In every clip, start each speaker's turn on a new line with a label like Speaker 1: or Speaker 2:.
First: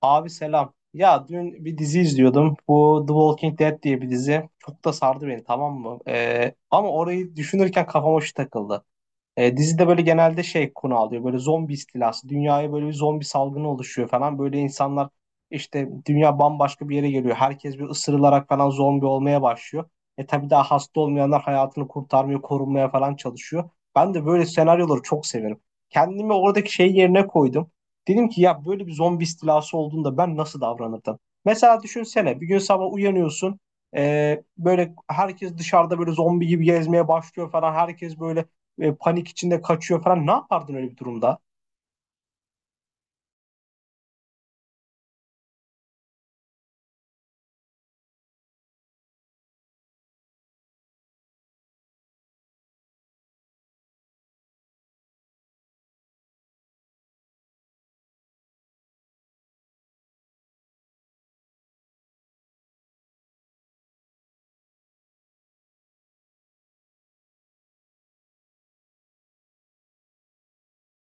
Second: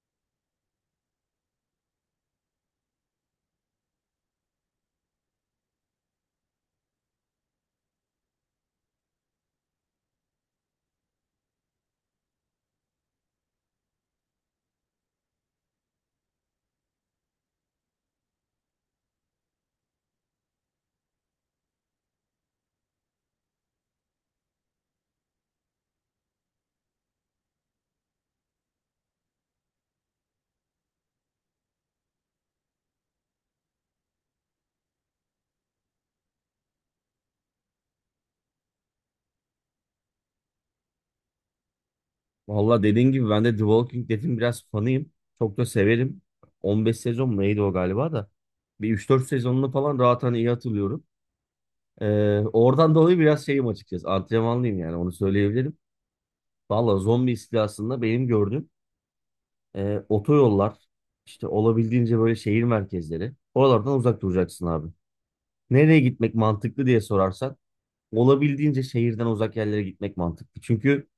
Speaker 1: Abi selam. Ya dün bir dizi izliyordum. Bu The Walking Dead diye bir dizi. Çok da sardı beni, tamam mı? Ama orayı düşünürken kafama şu takıldı. Dizide böyle genelde şey konu alıyor. Böyle zombi istilası. Dünyaya böyle bir zombi salgını oluşuyor falan. Böyle insanlar işte dünya bambaşka bir yere geliyor. Herkes bir ısırılarak falan zombi olmaya başlıyor. Tabii daha hasta olmayanlar hayatını kurtarmaya, korunmaya falan çalışıyor. Ben de böyle senaryoları çok severim. Kendimi oradaki şey yerine koydum. Dedim ki ya böyle bir zombi istilası olduğunda ben nasıl davranırdım? Mesela düşünsene bir gün sabah uyanıyorsun. Böyle herkes dışarıda böyle zombi gibi gezmeye başlıyor falan. Herkes böyle panik içinde kaçıyor falan. Ne yapardın öyle bir durumda?
Speaker 2: Valla dediğin gibi ben de The Walking Dead'in biraz fanıyım. Çok da severim. 15 sezon mu neydi o galiba da. Bir 3-4 sezonunu falan rahat hani iyi hatırlıyorum. Oradan dolayı biraz şeyim açıkçası. Antrenmanlıyım yani onu söyleyebilirim. Valla zombi istilasında benim gördüğüm otoyollar işte olabildiğince böyle şehir merkezleri. Oralardan uzak duracaksın abi. Nereye gitmek mantıklı diye sorarsan olabildiğince şehirden uzak yerlere gitmek mantıklı. Çünkü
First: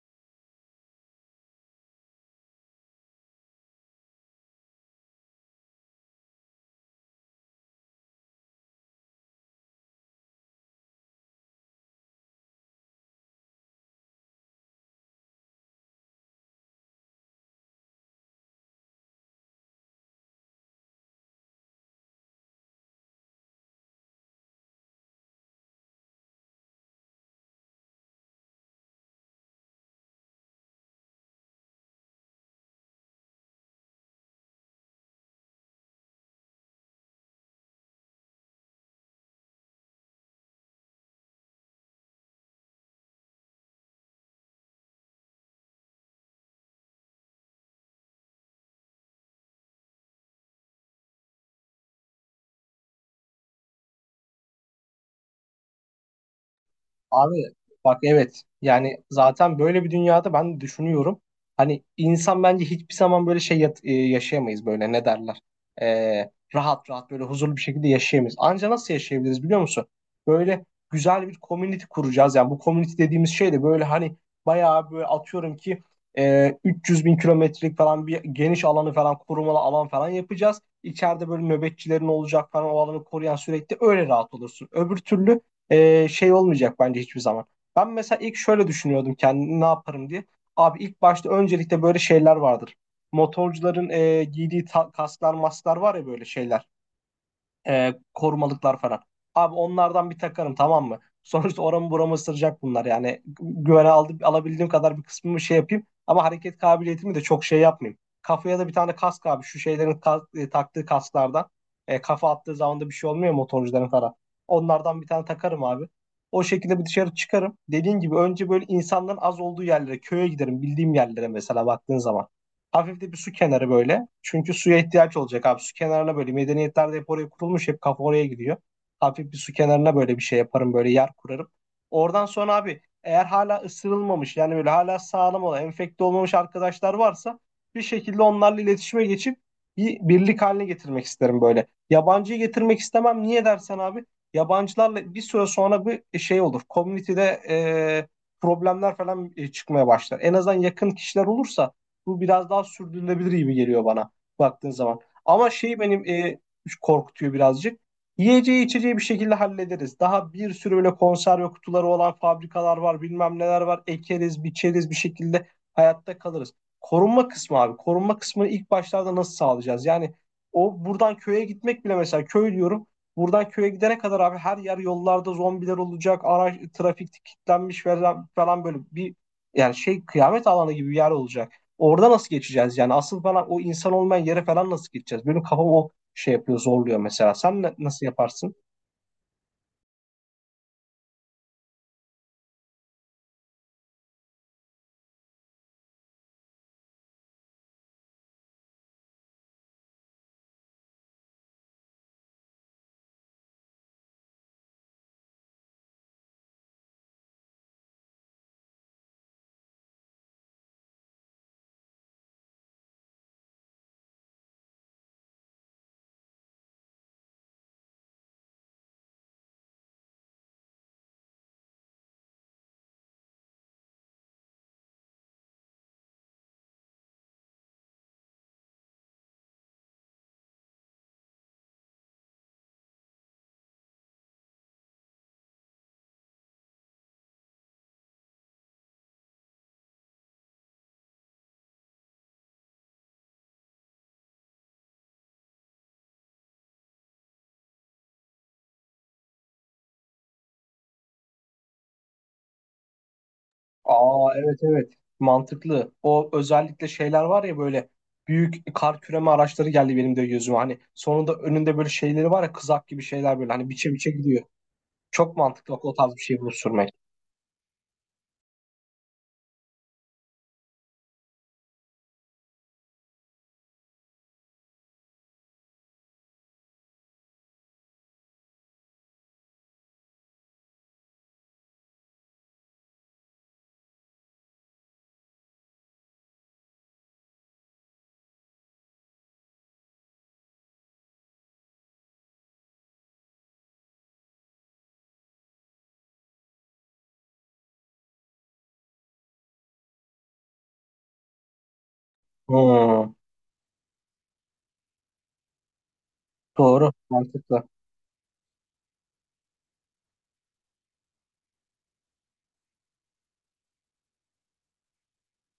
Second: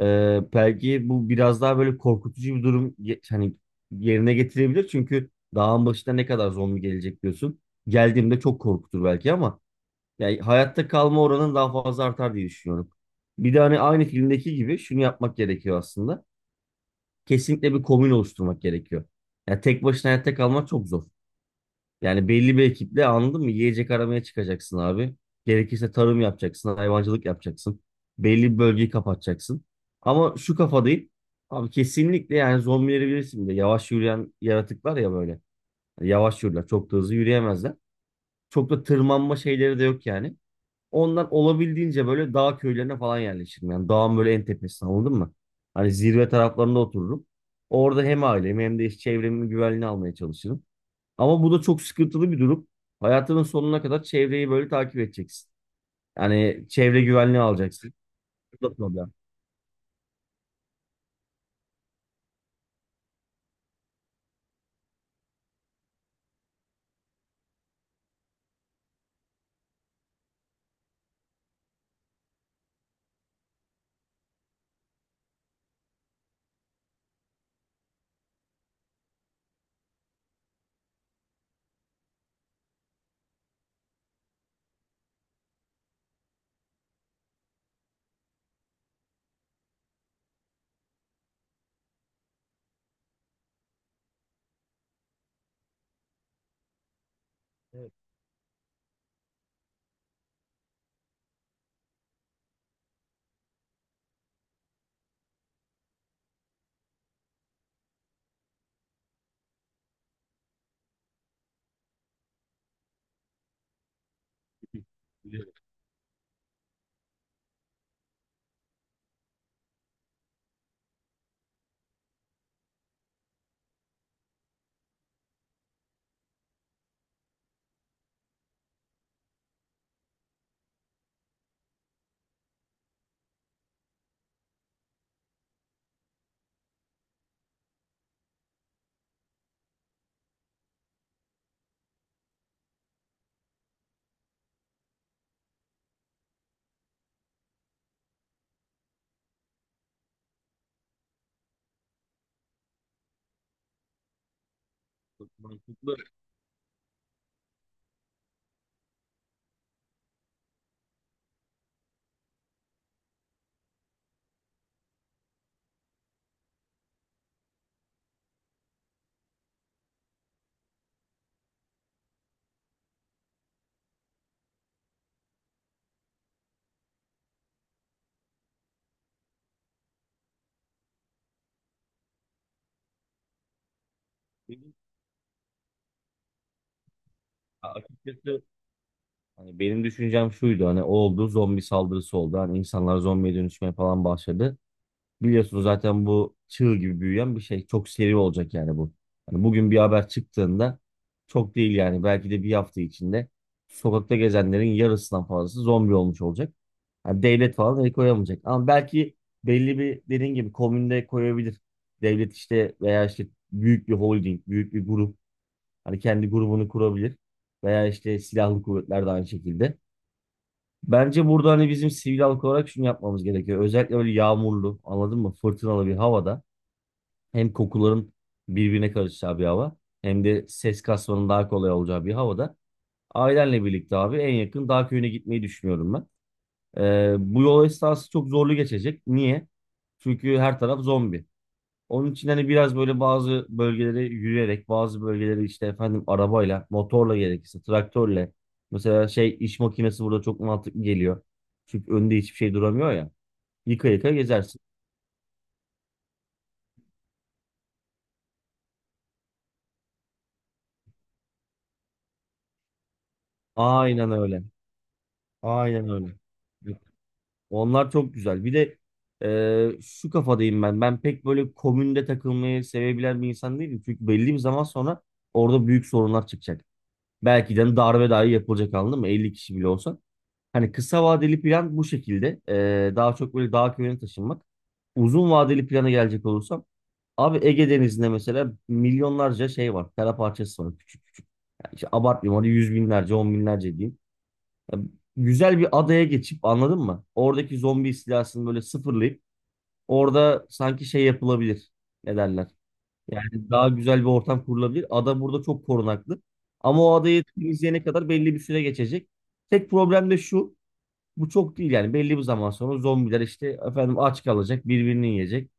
Speaker 2: Belki bu biraz daha böyle korkutucu bir durum hani yerine getirebilir. Çünkü dağın başına ne kadar zombi gelecek diyorsun. Geldiğimde çok korkutur belki ama yani hayatta kalma oranın daha fazla artar diye düşünüyorum. Bir de hani aynı filmdeki gibi şunu yapmak gerekiyor aslında. Kesinlikle bir komün oluşturmak gerekiyor. Yani tek başına hayatta kalmak çok zor. Yani belli bir ekiple anladın mı? Yiyecek aramaya çıkacaksın abi. Gerekirse tarım yapacaksın, hayvancılık yapacaksın. Belli bir bölgeyi kapatacaksın. Ama şu kafadayım. Abi kesinlikle yani zombileri bilirsin bir de yavaş yürüyen yaratıklar ya böyle. Yani yavaş yürürler. Çok da hızlı yürüyemezler. Çok da tırmanma şeyleri de yok yani. Ondan olabildiğince böyle dağ köylerine falan yerleşirim. Yani dağın böyle en tepesine anladın mı? Hani zirve taraflarında otururum. Orada hem ailemi hem de iş çevremin güvenliğini almaya çalışırım. Ama bu da çok sıkıntılı bir durum. Hayatının sonuna kadar çevreyi böyle takip edeceksin. Yani çevre güvenliği
Speaker 1: Abi
Speaker 2: alacaksın.
Speaker 1: bak, evet,
Speaker 2: Bu da
Speaker 1: yani
Speaker 2: problem.
Speaker 1: zaten böyle bir dünyada ben düşünüyorum. Hani insan bence hiçbir zaman böyle yaşayamayız, böyle ne derler. Rahat rahat böyle huzurlu bir şekilde yaşayamayız. Anca nasıl yaşayabiliriz biliyor musun? Böyle güzel bir community kuracağız. Yani bu community dediğimiz şey de böyle hani bayağı böyle, atıyorum ki, 300 bin kilometrelik falan bir geniş alanı falan korumalı alan falan yapacağız. İçeride böyle nöbetçilerin olacak falan, o alanı koruyan, sürekli öyle rahat olursun. Öbür türlü şey olmayacak bence hiçbir zaman. Ben mesela ilk şöyle düşünüyordum, kendimi ne yaparım diye. Abi ilk başta öncelikle böyle şeyler vardır. Motorcuların giydiği kasklar masklar var ya, böyle şeyler,
Speaker 2: Evet.
Speaker 1: korumalıklar falan. Abi onlardan bir takarım, tamam mı? Sonuçta oramı buramı ısıracak bunlar yani. Güvene aldım, alabildiğim kadar bir kısmımı şey yapayım. Ama hareket kabiliyetimi de çok şey yapmayayım. Kafaya da bir tane kask abi. Şu şeylerin, taktığı kasklardan. Kafa attığı zaman da bir şey olmuyor motorcuların falan. Onlardan bir tane
Speaker 2: Biliyorum.
Speaker 1: takarım abi. O şekilde bir dışarı çıkarım. Dediğin gibi önce böyle insanların az olduğu yerlere, köye giderim. Bildiğim yerlere, mesela, baktığın zaman. Hafif de bir su kenarı böyle. Çünkü suya ihtiyaç olacak abi. Su kenarına böyle, medeniyetlerde hep oraya kurulmuş. Hep kafa oraya gidiyor. Hafif bir su kenarına böyle bir şey yaparım. Böyle yer kurarım. Oradan sonra abi, eğer hala ısırılmamış, yani böyle hala sağlam olan, enfekte olmamış arkadaşlar varsa bir şekilde onlarla iletişime geçip bir birlik haline getirmek isterim böyle. Yabancıyı getirmek istemem. Niye dersen abi, yabancılarla bir süre sonra bir şey olur. Komünitede e, problemler falan çıkmaya başlar. En azından yakın kişiler olursa bu biraz daha sürdürülebilir gibi geliyor bana, baktığın zaman.
Speaker 2: Çok
Speaker 1: Ama şey
Speaker 2: mantıklı.
Speaker 1: benim, korkutuyor birazcık. Yiyeceği içeceği bir şekilde hallederiz. Daha bir sürü böyle konserve kutuları olan fabrikalar var, bilmem neler var. Ekeriz, biçeriz, bir şekilde hayatta kalırız. Korunma kısmı abi. Korunma kısmını ilk başlarda nasıl sağlayacağız? Yani o, buradan köye gitmek bile, mesela köy diyorum. Buradan köye gidene kadar abi, her yer, yollarda zombiler olacak. Araç trafik kilitlenmiş falan, falan, böyle bir yani şey kıyamet alanı gibi bir yer olacak. Orada nasıl geçeceğiz yani? Asıl bana o insan olmayan yere falan
Speaker 2: Benim
Speaker 1: nasıl geçeceğiz? Benim kafam o şey yapıyor, zorluyor mesela. Nasıl
Speaker 2: açıkçası
Speaker 1: yaparsın?
Speaker 2: hani benim düşüncem şuydu, hani o oldu, zombi saldırısı oldu. Hani insanlar zombiye dönüşmeye falan başladı. Biliyorsunuz zaten bu çığ gibi büyüyen bir şey. Çok seri olacak yani bu. Hani bugün bir haber çıktığında çok değil yani belki de bir hafta içinde sokakta gezenlerin yarısından fazlası zombi olmuş olacak. Yani devlet falan el koyamayacak. Ama belki belli bir dediğin gibi komünde koyabilir. Devlet işte veya işte büyük bir holding, büyük bir grup hani kendi grubunu kurabilir. Veya işte silahlı kuvvetler de aynı şekilde. Bence burada hani bizim sivil halk olarak şunu yapmamız gerekiyor. Özellikle böyle yağmurlu, anladın mı? Fırtınalı bir havada hem kokuların birbirine karışacağı bir hava hem de ses kasmanın daha kolay olacağı bir havada ailenle birlikte abi en yakın dağ köyüne gitmeyi düşünüyorum ben. Bu yol esnası çok zorlu geçecek. Niye? Çünkü her taraf zombi. Onun için hani biraz böyle bazı bölgelere yürüyerek, bazı bölgeleri işte efendim arabayla, motorla gerekirse, traktörle. Mesela şey iş makinesi burada çok mantıklı geliyor. Çünkü önünde hiçbir şey duramıyor ya. Yıka yıka
Speaker 1: Aa, evet,
Speaker 2: gezersin.
Speaker 1: evet. Mantıklı. O özellikle şeyler var ya böyle, büyük kar küreme araçları geldi benim de gözüme. Hani sonunda önünde böyle şeyleri var ya, kızak gibi şeyler böyle, hani biçe biçe
Speaker 2: Aynen
Speaker 1: gidiyor.
Speaker 2: öyle.
Speaker 1: Çok mantıklı
Speaker 2: Aynen
Speaker 1: o
Speaker 2: öyle.
Speaker 1: tarz bir şey bulup
Speaker 2: Evet.
Speaker 1: sürmek.
Speaker 2: Onlar çok güzel. Bir de şu kafadayım ben. Ben pek böyle komünde takılmayı sevebilen bir insan değilim. Çünkü belli bir zaman sonra orada büyük sorunlar çıkacak. Belki de hani darbe dahi yapılacak anladın mı? 50 kişi bile olsa. Hani kısa vadeli plan bu şekilde. Daha çok böyle dağ köyüne taşınmak. Uzun vadeli plana gelecek olursam abi Ege Denizi'nde mesela milyonlarca şey var. Kara parçası var küçük küçük. Yani işte abartmayayım hadi yüz binlerce, on binlerce diyeyim. Ya güzel bir adaya geçip anladın mı? Oradaki zombi istilasını böyle sıfırlayıp orada sanki şey yapılabilir. Ne derler?
Speaker 1: Hmm,
Speaker 2: Yani daha güzel bir ortam kurulabilir. Ada burada çok korunaklı. Ama
Speaker 1: doğru,
Speaker 2: o adayı
Speaker 1: mantıklı.
Speaker 2: temizleyene kadar belli bir süre geçecek. Tek problem de şu. Bu çok değil yani belli bir zaman sonra zombiler işte efendim aç kalacak, birbirini yiyecek.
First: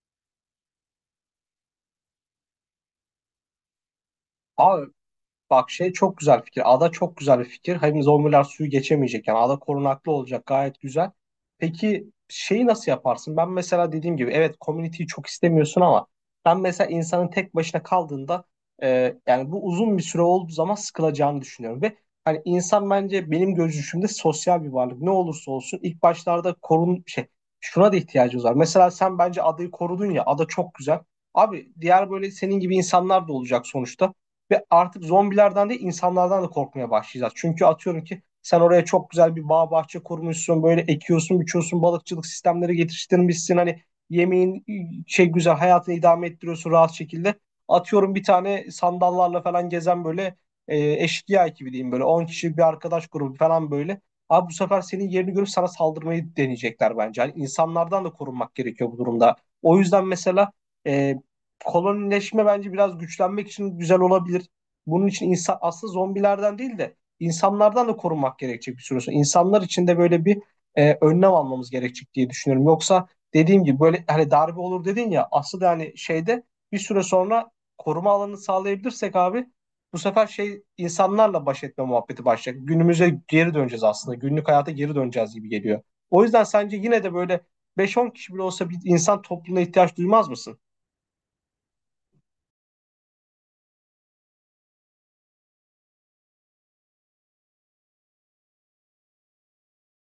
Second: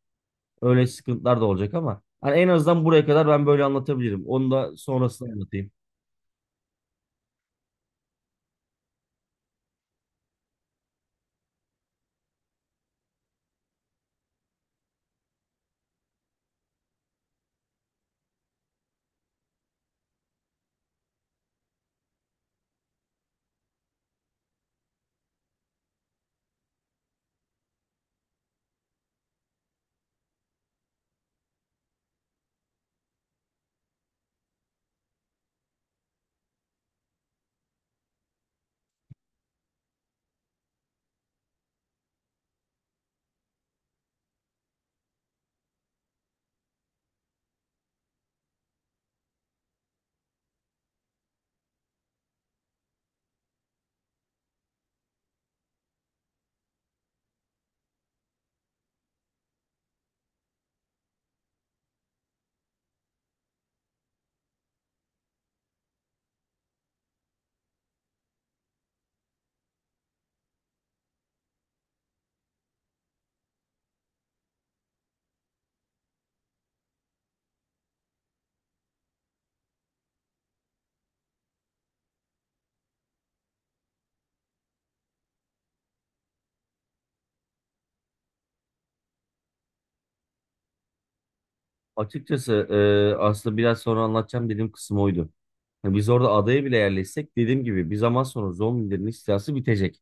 Speaker 2: Öyle sıkıntılar da olacak ama hani en azından buraya kadar ben böyle anlatabilirim. Onu da
Speaker 1: Aa,
Speaker 2: sonrasında
Speaker 1: bak,
Speaker 2: anlatayım.
Speaker 1: şey, çok güzel fikir. Ada çok güzel bir fikir. Hem zombiler suyu geçemeyecek. Yani ada korunaklı olacak. Gayet güzel. Peki şeyi nasıl yaparsın? Ben mesela dediğim gibi, evet, community'yi çok istemiyorsun ama ben mesela insanın tek başına kaldığında, yani bu uzun bir süre olduğu zaman sıkılacağını düşünüyorum. Ve hani insan, bence benim görüşümde, sosyal bir varlık. Ne olursa olsun ilk başlarda korun şey şuna da ihtiyacımız var. Mesela sen bence adayı korudun ya, ada çok güzel. Abi diğer böyle senin gibi insanlar da olacak sonuçta. Ve artık zombilerden değil, insanlardan da korkmaya başlayacağız. Çünkü atıyorum ki sen oraya çok güzel bir bağ bahçe kurmuşsun. Böyle ekiyorsun, biçiyorsun, balıkçılık sistemleri geliştirmişsin. Hani yemeğin, güzel, hayatını idame ettiriyorsun rahat şekilde. Atıyorum bir tane sandallarla falan gezen böyle eşkıya ekibi diyeyim, böyle 10 kişilik bir arkadaş grubu falan böyle. Abi bu sefer senin yerini görüp sana saldırmayı deneyecekler bence. Hani insanlardan da korunmak gerekiyor bu durumda. O yüzden mesela e, kolonileşme bence biraz güçlenmek için güzel olabilir. Bunun için insan aslında zombilerden değil de insanlardan da korunmak gerekecek bir süre sonra. İnsanlar için de böyle bir önlem almamız gerekecek diye düşünüyorum. Yoksa dediğim gibi, böyle hani darbe olur dedin ya, aslında hani şeyde, bir süre sonra koruma alanı sağlayabilirsek abi, bu sefer şey insanlarla baş etme muhabbeti başlayacak. Günümüze geri döneceğiz aslında. Günlük hayata geri döneceğiz gibi geliyor. O yüzden sence yine de böyle, beş on kişi bile olsa, bir insan topluluğuna ihtiyaç duymaz mısın?
Speaker 2: Açıkçası aslında biraz sonra anlatacağım dediğim kısım oydu. Biz orada adaya bile yerleşsek dediğim gibi bir zaman sonra zombilerin istilası bitecek.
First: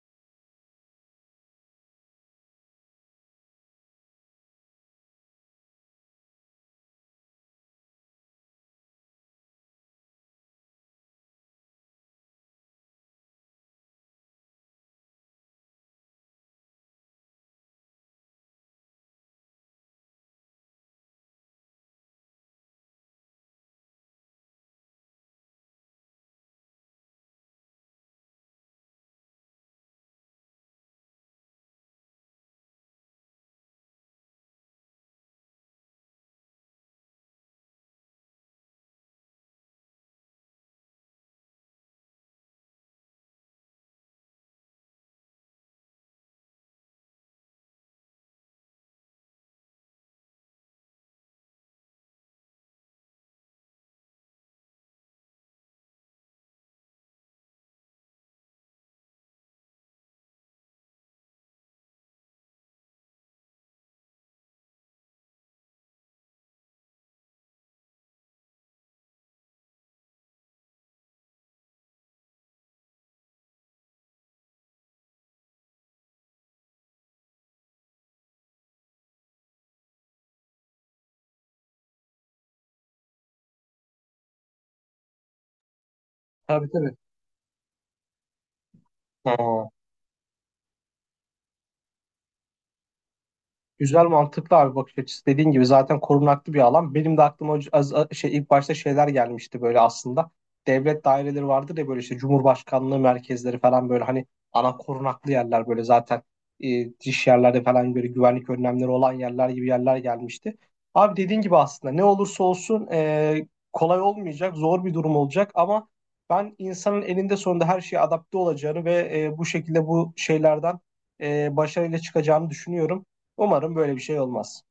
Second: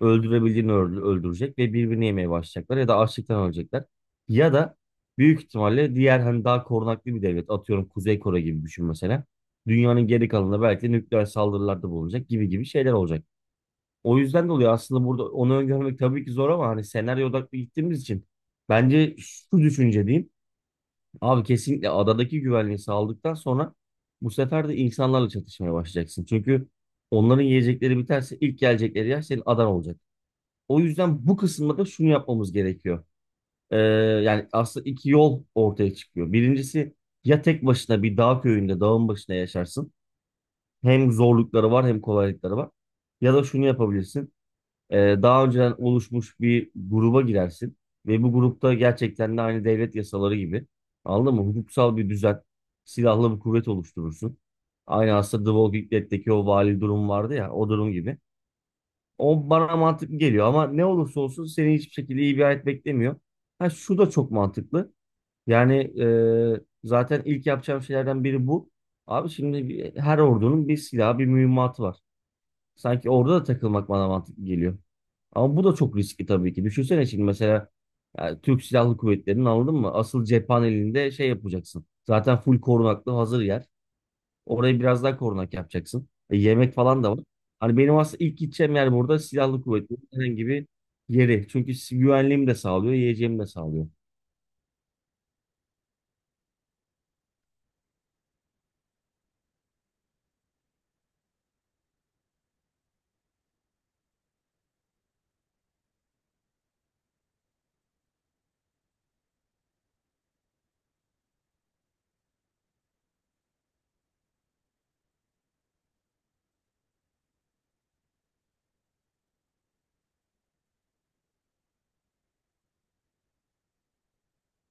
Speaker 2: Öldürebildiğini öldürecek ve birbirini yemeye başlayacaklar ya da açlıktan ölecekler. Ya da büyük ihtimalle diğer hani daha korunaklı bir devlet, atıyorum Kuzey Kore gibi düşün mesela. Dünyanın geri kalanında belki nükleer saldırılarda bulunacak gibi gibi şeyler olacak. O yüzden de oluyor aslında burada onu öngörmek tabii ki zor ama hani senaryo odaklı gittiğimiz için bence şu düşünce diyeyim. Abi kesinlikle adadaki güvenliği sağladıktan sonra bu sefer de insanlarla çatışmaya başlayacaksın. Çünkü onların yiyecekleri biterse ilk gelecekleri yer senin adan olacak. O yüzden bu kısımda da şunu yapmamız gerekiyor. Ee, Yani aslında iki yol ortaya çıkıyor. Birincisi ya tek başına bir dağ köyünde, dağın başına yaşarsın. Hem zorlukları var hem kolaylıkları var. Ya da şunu yapabilirsin. Daha önceden oluşmuş bir gruba girersin. Ve bu grupta gerçekten de aynı devlet yasaları gibi. Anladın mı? Hukuksal bir düzen, silahlı bir kuvvet oluşturursun. Aynı aslında The Walking Dead'deki o vali durum vardı ya, o durum gibi. O bana mantıklı geliyor ama ne olursa olsun seni hiçbir şekilde iyi bir hayat beklemiyor. Ha şu da çok mantıklı. Yani zaten ilk yapacağım şeylerden biri bu. Abi şimdi her ordunun bir silahı, bir mühimmatı var. Sanki orada da takılmak bana mantıklı geliyor. Ama bu da çok riskli tabii ki. Düşünsene şimdi mesela yani Türk Silahlı Kuvvetleri'nin anladın mı? Asıl cephanelinde şey yapacaksın. Zaten full korunaklı hazır yer. Orayı biraz daha korunak yapacaksın. E,
Speaker 1: Tabii,
Speaker 2: yemek
Speaker 1: tabii.
Speaker 2: falan da var. Hani benim aslında ilk gideceğim yer burada silahlı
Speaker 1: Ha.
Speaker 2: kuvvetlerin herhangi bir yeri. Çünkü güvenliğimi de sağlıyor, yiyeceğimi de sağlıyor.
Speaker 1: Güzel, mantıklı abi bakış açısı. Dediğin gibi zaten korunaklı bir alan. Benim de aklıma ilk başta şeyler gelmişti böyle aslında. Devlet daireleri vardır ya böyle, işte Cumhurbaşkanlığı merkezleri falan, böyle hani ana korunaklı yerler böyle zaten, dış yerlerde falan böyle güvenlik önlemleri olan yerler, gibi yerler gelmişti. Abi dediğin gibi, aslında ne olursa olsun kolay olmayacak, zor bir durum olacak ama ben insanın elinde sonunda her şeye adapte olacağını ve bu şekilde bu şeylerden başarıyla çıkacağını düşünüyorum. Umarım böyle bir şey olmaz.